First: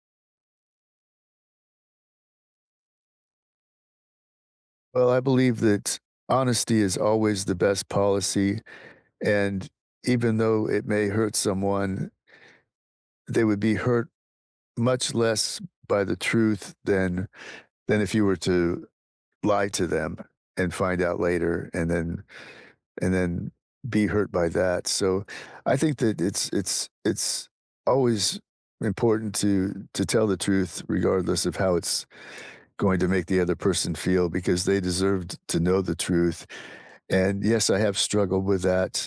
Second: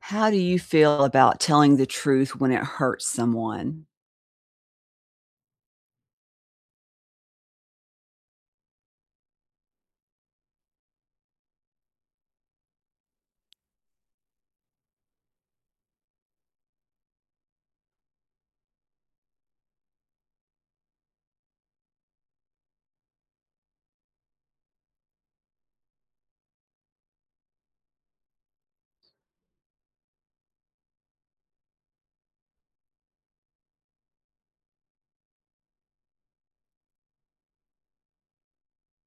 How do you feel about telling the truth when it hurts someone? Well, I believe that honesty is always the best policy, and even though it may hurt someone they would be hurt much less by the truth than than if you were to lie to them and find out later and then and then be hurt by that, so, I think that it's it's it's always important to to tell the truth regardless of how it's going to make the other person feel because they deserved to know the truth. And, yes, I have struggled with that,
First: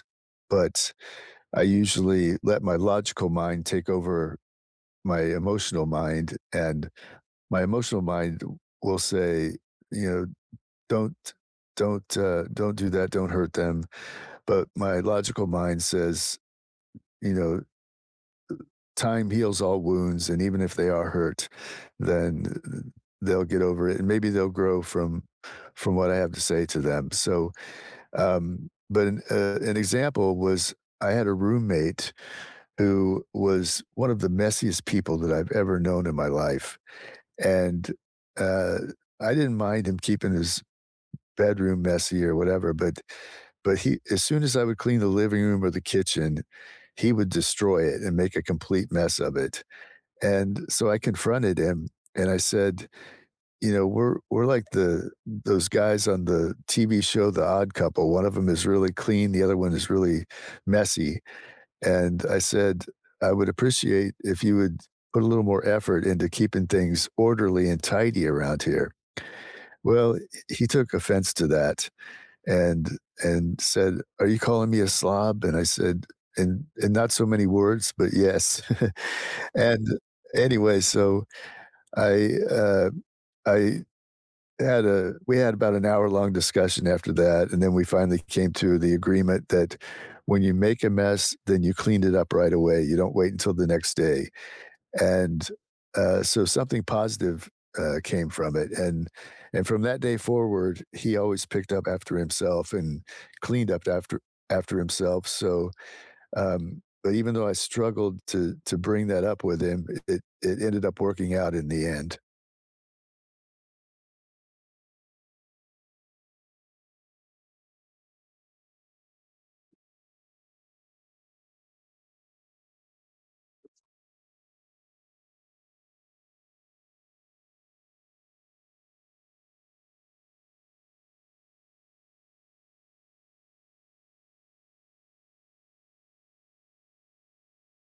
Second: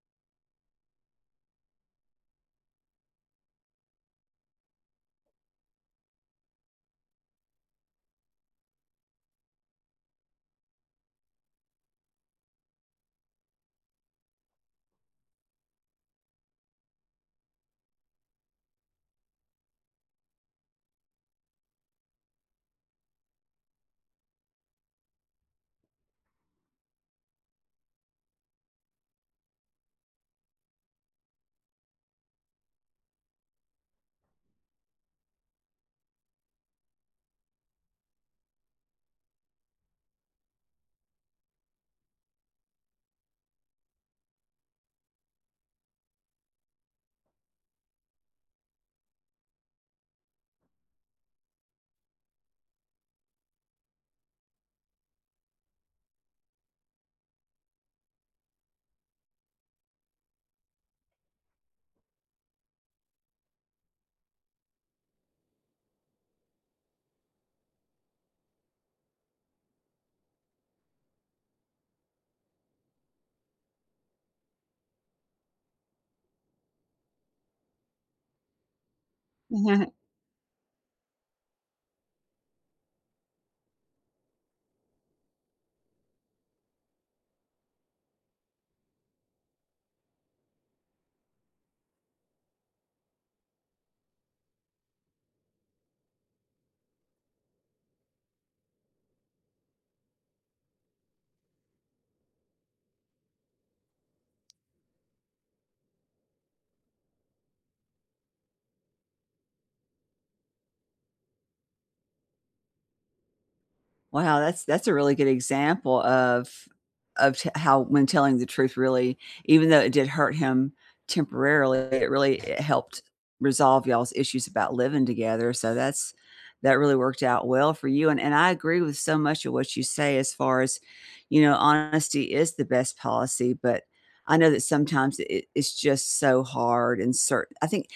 but I usually let my logical mind take over my emotional mind, and my emotional mind will say, you know, "Don't don't, uh don't do that, don't hurt them." But my logical mind says, you know, "Time heals all wounds, and even if they are hurt, then, e e they'll get over it, and, maybe they'll grow from from what I have to say to them.” So, um but, uh, an example was I had a roommate who was one of the messiest people that I've ever known in my life, and, uh, I didn't mind him keeping his bedroom messy or whatever, but but he as soon as I would clean the living room or the kitchen, he would destroy it and make a complete mess of it. And so, I confronted him, and I said, you know, "We're we're like the those guys on the TV show, The Odd Couple; one of them is really clean, the other one is really messy." And I said, "I would appreciate if you would put a little more effort into keeping things orderly and tidy around here." Well, h he took offense to that and and said, "Are you calling me a slob?" And I said, "In in not so many words, but, yes," and anyway, so, I um, I had a we had about an hour-long discussion after that, and then we finally came to the agreement that when you make a mess, then you cleaned it up right away, you don't wait until the next day, and, uh, so, something positive, uh, came from it, and and from that day forward, he always picked up after himself and cleaned up after after himself, so, um, but even though I struggled to to bring that up with him, it it it ended up working out in the end. Wow, that's that's a really good example of of te how when telling the truth really even though it did hurt him temporarily, it really it helped resolve y'all's issues about living together, so that's that really worked out well for you, and and I agree with so much of what you say as far as, you know, honesty is the best policy. But, I know that sometimes it it it's just so hard and cert I think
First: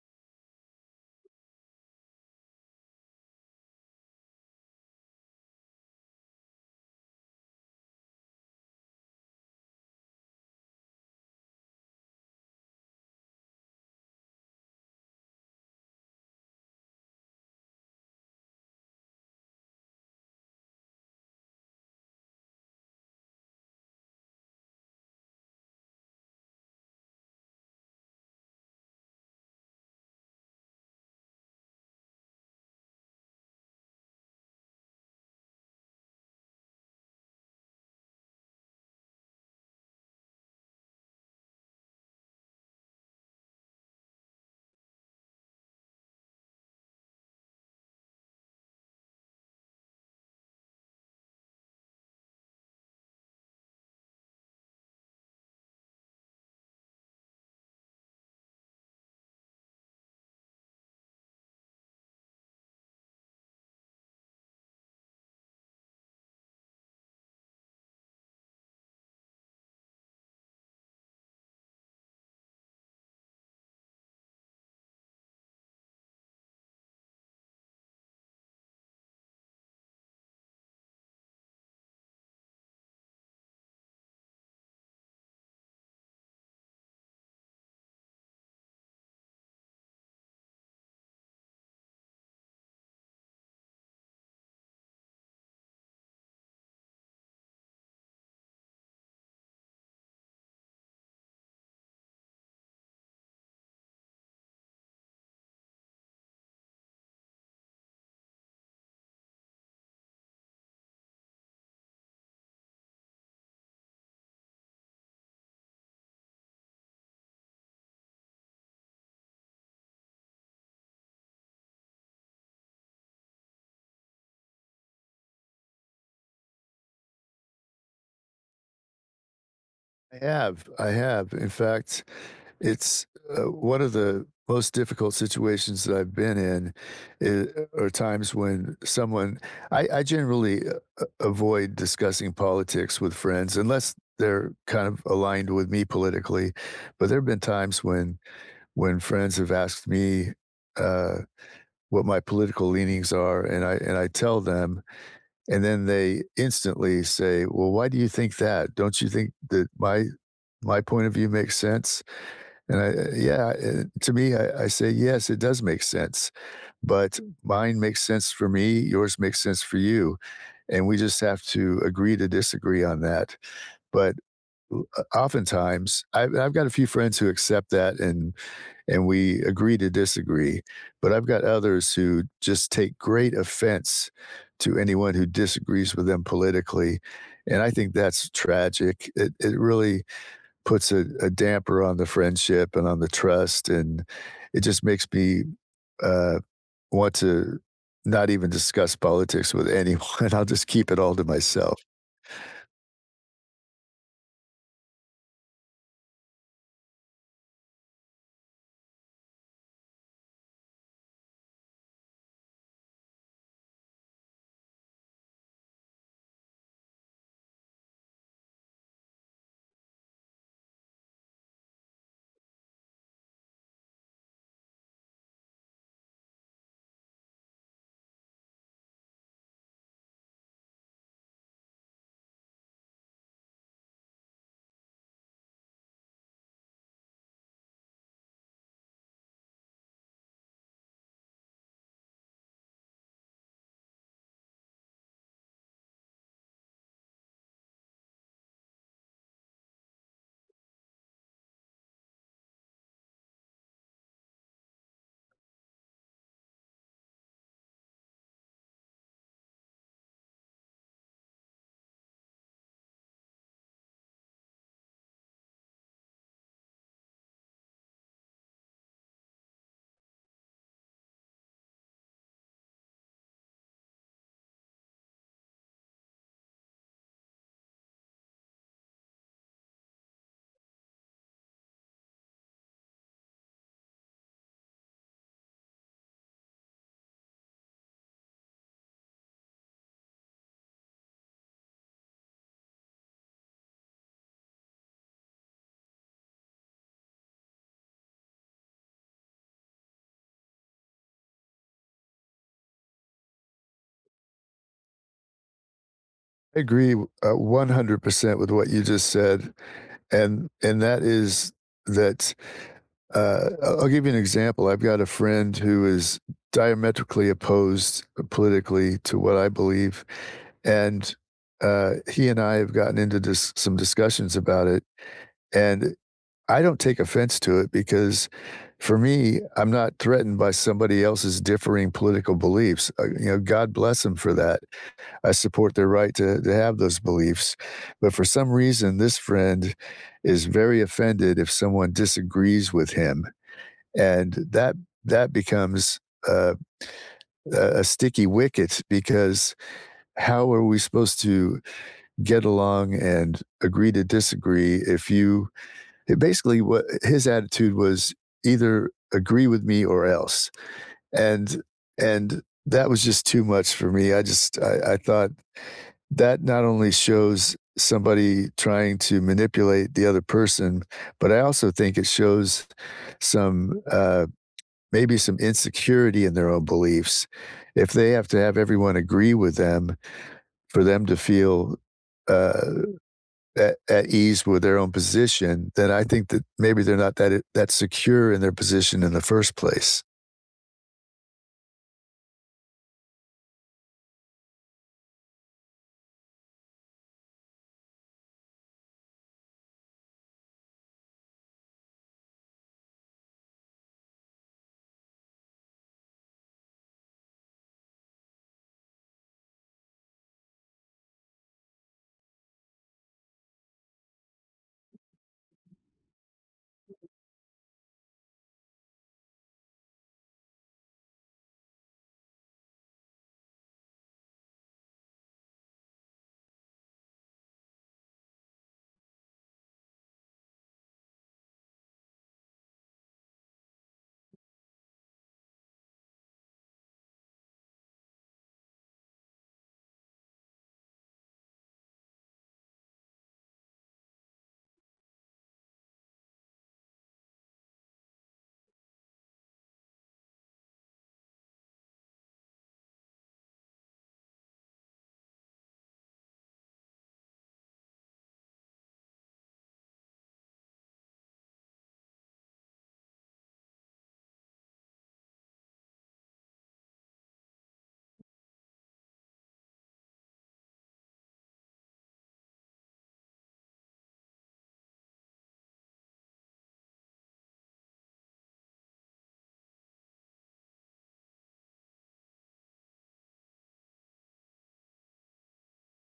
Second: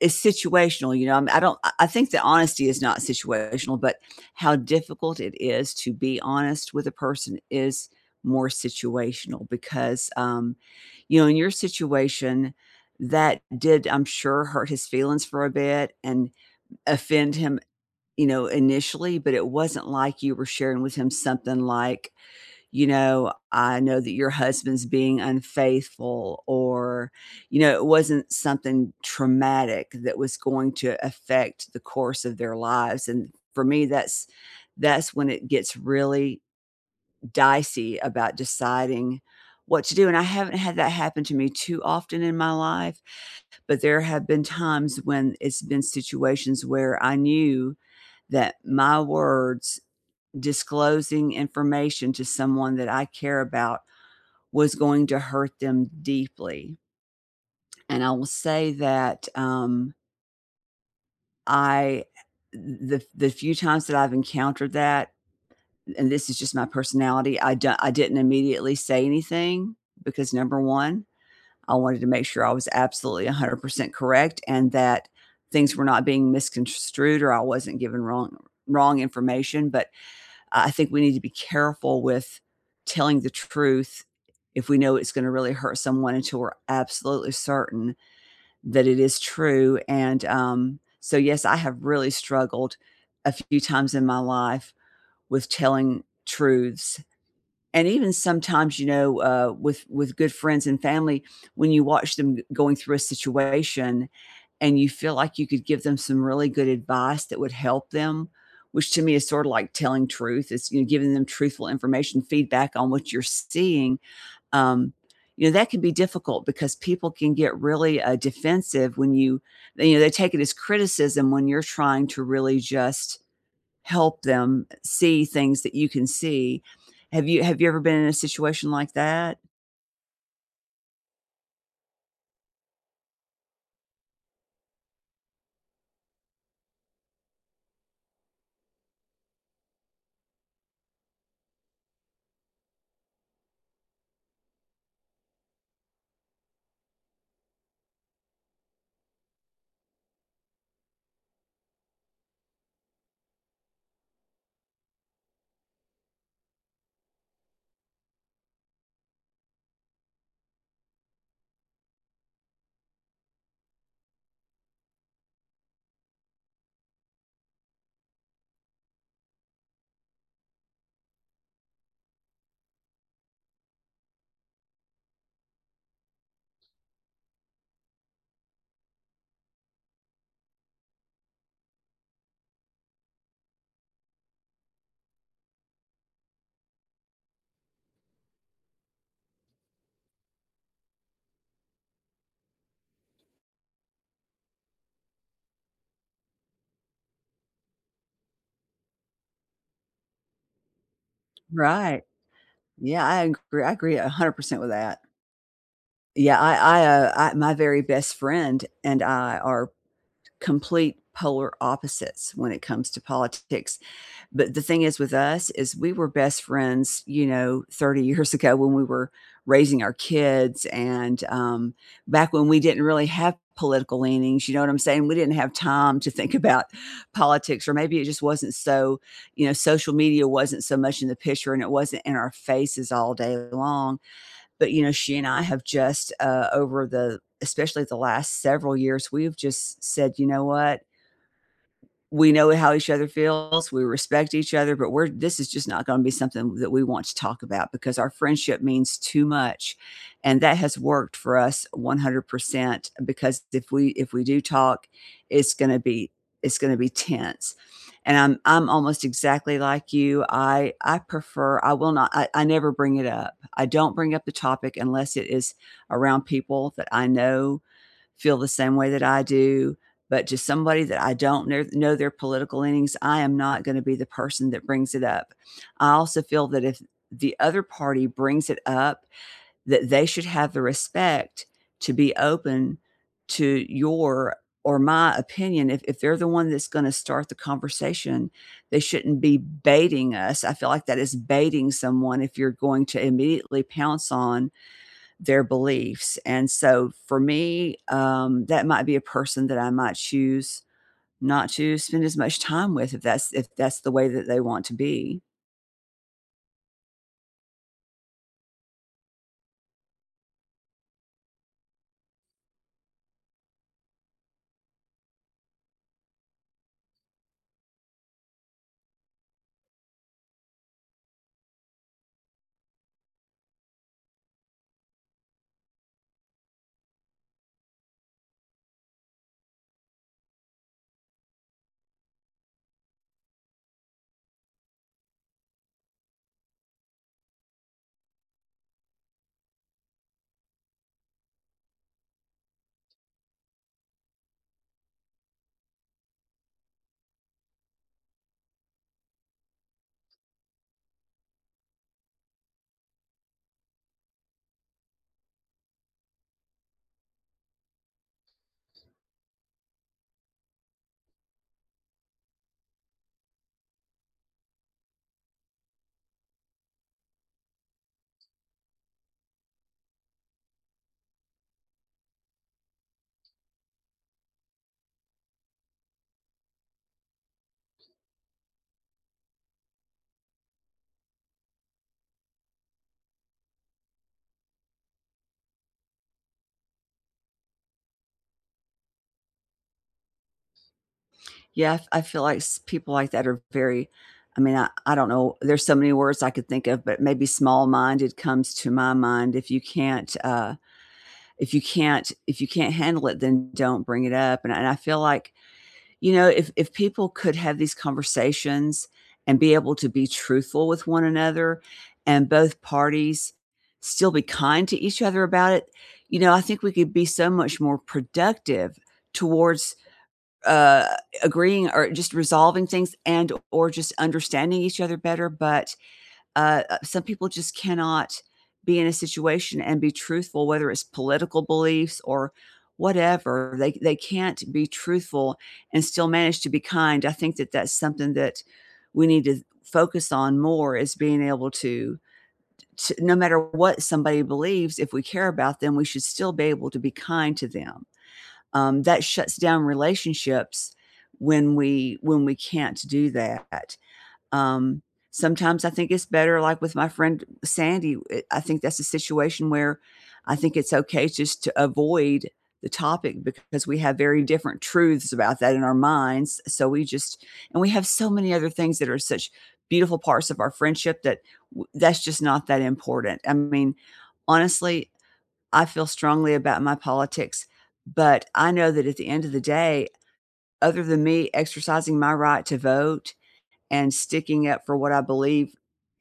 it's situational, you know, I'm I don't I I think that honesty is not situational, but how difficult it is to be honest with a person is more situational, because, um, you know, in your situation, that did I'm sure, hurt his feelings for a bit and offend him, you know, initially, but it wasn't like you were sharing with him something like, you know, I know that your husband's being unfaithful or, you know, it wasn't something traumatic that was going to affect the course of their lives, and for me, that's that's when it gets really dicey about deciding what to do, and I haven't had that happen to me too often in my life, but there have been times when it's been situations where I knew that my words disclosing information to someone that I care about was going to hurt them deeply. And I will say that, um I uh uh, the f the few times that I've encountered that and this is just my personality, I di I didn't immediately say anything because, number 1, I wanted to make sure I was absolutely 100% correct and that things were not being misconstrued or I wasn't given wrong wrong information, but I I think we need to be careful with telling the truth if we know it's gonna really hurt someone until we're absolutely certain that it is true, and, um so, yes, I have really struggled a few times in my life with telling truths. And even sometimes, you know, uh, with with good friends and family, when you watch them g going through a situation and you feel like you could give them some really good advice that would help them, which to me is sorta like telling truth is you giving them truthful information feedback on what you're seeing, um, you know, that can be difficult because people can get really, uh, defensive when you they you know, they take it as criticism when you're trying to really just help them see things that you can see. Have you have you ever been in a situation like that? I have, I have. In fact, it's, uh, one of the most difficult situations that I've been in i are times when someone I I generally a a avoid discussing politics with friends unless they're kind of aligned with me politically, but there've been times when when friends have asked me, uh, what my political leanings are, and I and I tell them, and then they instantly say, “Well, why do you think that? Don't you think that my my point of view makes sense?” And I Yeah, to me, I I say, “Yes, it does make sense, but mine makes sense for me, yours makes sense for you, and we just have to agree to disagree on that.” But o o oftentimes, I've I've got a few friends who accept that and and we agree to disagree, but I've got others who just take great offense to anyone who disagrees with them politically, and I think that's tragic, it it really puts a a damper on the friendship and on the trust, and it just makes me, uh, want to not even discuss politics with anyone. I'll just keep it all to myself. Right. Yeah, I agr I agree 100% with that. Yeah, I I, uh uh, my very best friend and I are complete polar opposites when it comes to politics, but the thing is, with us, is we were best friends, you know, 30 years ago when we were raising our kids and, um, back when we didn't really have political leanings, you know what I'm saying? We didn't have time to think about politics or maybe it just wasn't so you know, social media wasn't so much in the picture, and it wasn't in our faces all day long. But, you know, she and I have just, uh, over the especially the last several years, we've just s said, you know what? We know how each other feels, we respect each other, but we're this is just not gonna be something that we want to talk about because our friendship means too much, and that has worked for us 100% because, if we if we do talk, it's gonna be it's gonna be tense, and I'm I'm almost exactly like you, I I prefer I will not I I never bring it up. I don't bring up the topic unless it is around people that I know feel the same way that I do, but to somebody that I don't kne know their political leanings, I am not gonna be the person that brings it up. I also feel that if the other party brings it up, that they should have the respect to be open to your, or my opinion. If if they're the one that's gonna start the conversation, they shouldn't be baiting us, I feel like that is baiting someone if you're going to immediately pounce on their beliefs, and so, for me, um, that might be a person that I might choose not to spend as much time with if that's if that's the way that they want to be. Agree w uh, 100% with what you just said and and that is that, uh, I I'll give you an example. I've got a friend who is diametrically opposed, uh, politically to what I believe, and, uh, he and I have gotten into dis some discussions about it, and I don't take offense to it because, for me, I'm not threatened by somebody else's differing political beliefs, uh, you know, God bless him for that. I support their right to to have those beliefs but for some reason, this friend is very offended if someone disagrees with him and that that becomes, uh, a a sticky wicket because how are we supposed to get along and agree to disagree if you He basically wa uh, his attitude was either agree with me or else, and and that was just too much for me, I just I I thought that not only shows somebody trying to manipulate the other person, but I also think it shows some, uh, maybe some insecurity in their own beliefs. If they have to have everyone agree with them for them to feel, uh, at at ease with their own position, then I think that maybe they're not that it that secure in their position in the first place. Yeah, f I feel, like, s people like that are very I mean, I I don't know, there's so many words I could think of, but maybe "small-minded" comes to my mind; if you can't, uh if you can't if you can't handle it, then don't bring it up, and I I feel like, you know, if if people could have these conversations and be able to be truthful with one another and both parties still be kind to each other about it, you know, I think we could be so much more productive towards, uh, agreeing or just resolving things and or just understanding each other better, but, uh, some people just cannot be in a situation and be truthful, whether it's political beliefs or whatever. They they can't be truthful and still manage to be kind; I think that that's something that we need to focus on more is being able to t no matter what somebody believes, if we care about them, we should still be able to be kind to them. Um, that shuts down relationships when we when we can't do that. Um, sometimes I think it's better, like, with my friend Sandy, eh, I think that's a situation where I think it's okay just to avoid the topic because we have very different truths about that in our minds, so we just and we have so many other things that are such beautiful parts of our friendship that w that's just not that important, I mean, honestly, I feel strongly about my politics, but I know that at the end of the day, other than me exercising my right to vote and sticking up for what I believe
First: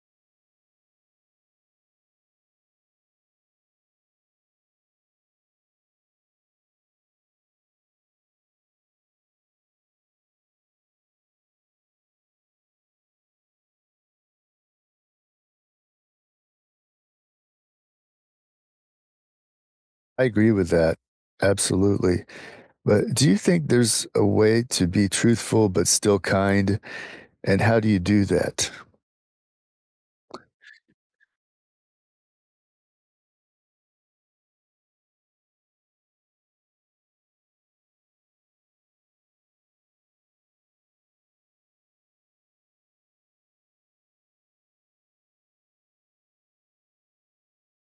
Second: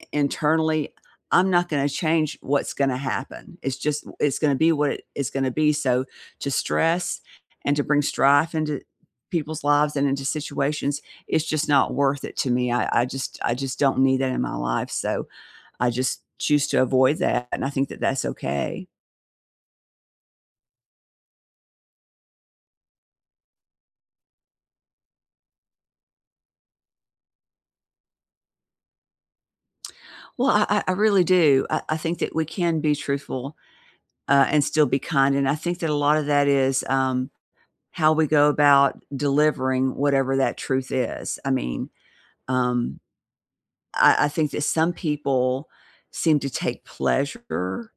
i internally, I'm not gonna change what's gonna happen; it's just it's gonna be what it's gonna be, so, to stress and to bring strife into people's lives and into situations, is just not worth it to me. I I just I just don't need that in my life, so, I just choose to avoid that, and I think that that's okay. I agree with that. Absolutely. But do you think there's a way to be truthful but still kind, and how do you do that? Well, I I I really do. I I think that we can be truthful, uh, and still be kind and I think that a lotta that is, um, how we go about delivering whatever that truth is. I mean, um, I I think that some people seem to take pleasure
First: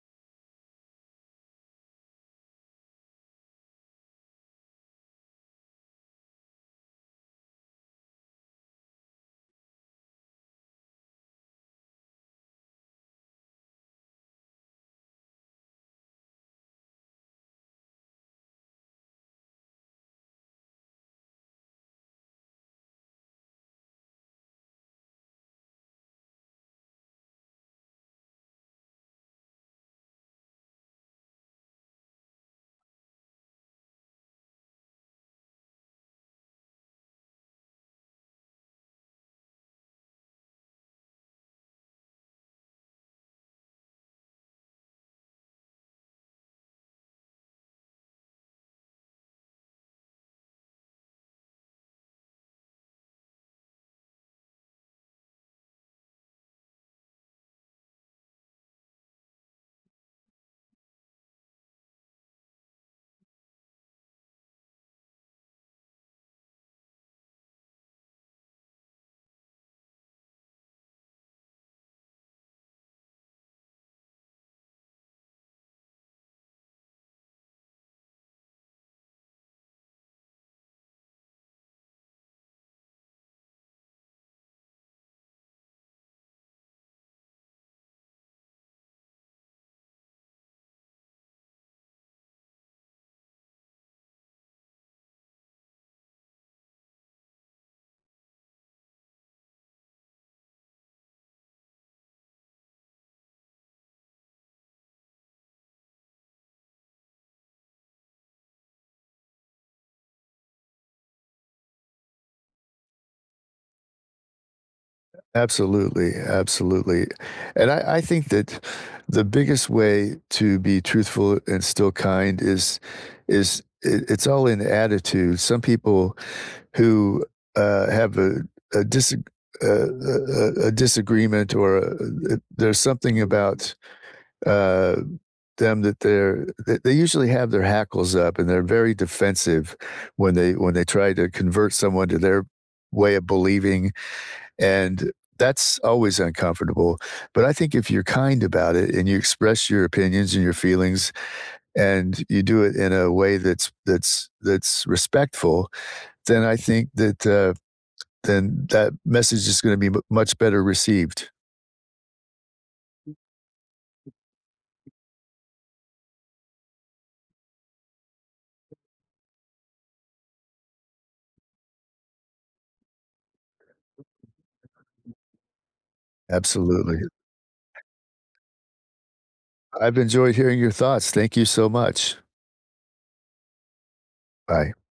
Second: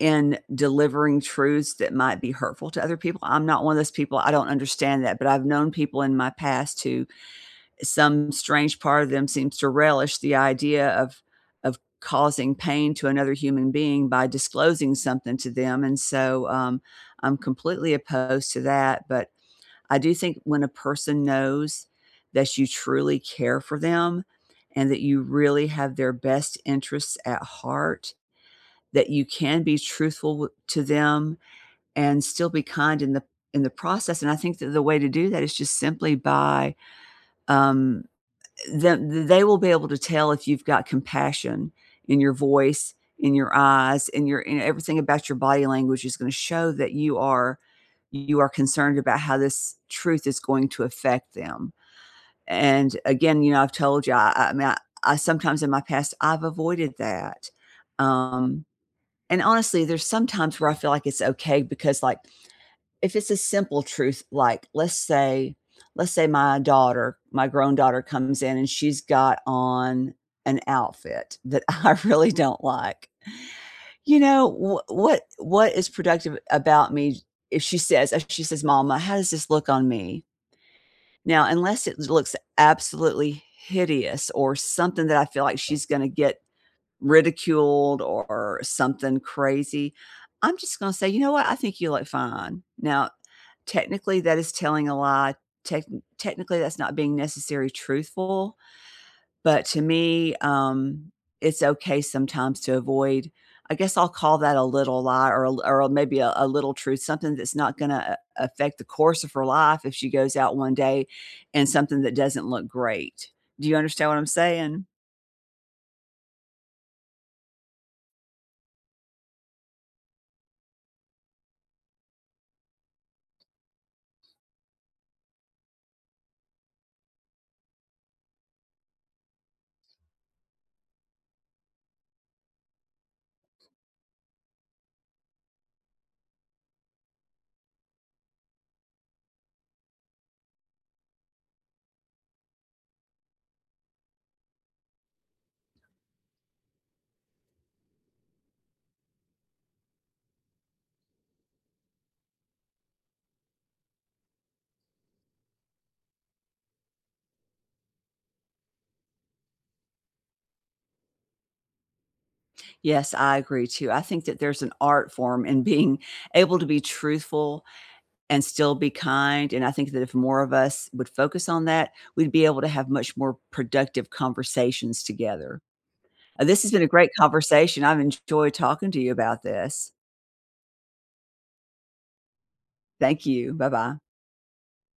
in delivering truths that might be hurtful to other people; I'm not one of those people, I don't understand that, but I've known people in my past who eh, some strange part of them seems to relish the idea of of causing pain to another human being by disclosing something to them and so, um, I'm completely opposed to that, but I do think when a person knows that you truly care for them and that you really have their best interests at heart, that you can be truthful w to them and still be kind in the in the process, and I think that the way to do that is just simply by, um, eh, eh, them th they will be able to tell if you've got compassion in your voice, in your eyes, in your in e everything about your body language is gonna show that you are you are concerned about how this truth is going to affect them. And, again, you know, I've told you, I I mean, I sometimes in my past, I've avoided that. Um, and honestly there's some times where I feel like it's okay because, like, if it's a simple truth, like, let's say let's say my daughter, my grown daughter, comes in, and she's got on an outfit that I really don't like. You know, wh what what is productive about me if she says if she says, "Mama, how does this look on me?" Now, unless it looks absolutely hideous or something that I feel like she's gonna get ridiculed or something crazy, I'm just gonna say, "You know what? I think you look fine." Now, technically, that is telling a lie, techni technically, that's not being necessary truthful, but to me, um, it's okay sometimes to avoid I guess I'll call that "a little lie" or a l or a maybe a "a little truth," something that's not gonna a affect the course of her life if she goes out one day in something that doesn't look great. Do you understand what I'm saying? A absolutely, absolutely, and I I think that the biggest way to be truthful and still kind is is i it's all in attitude. Some people who, uh, have a a disag a a a a disagreement or a a there's something about, uh, them that they're th they usually have their hackles up and they're very defensive when they when they try to convert someone to their way of believing, and that's always uncomfortable, but I think if you're kind about it and you express your opinions and your feelings and you do it in a way that's that's that's respectful, then I think that, uh then that message is gonna be m much better received. Yes, I agree too. I think that there's an art form in being able to be truthful and still be kind, and I think that if more of us would focus on that, we'd be able to have much more productive conversations together. Uh, this has been a Absolutely. great conversation. I've enjoyed talking to you about this. I've enjoyed hearing your thoughts. Thank you so much. Thank you. Bye-bye. Bye.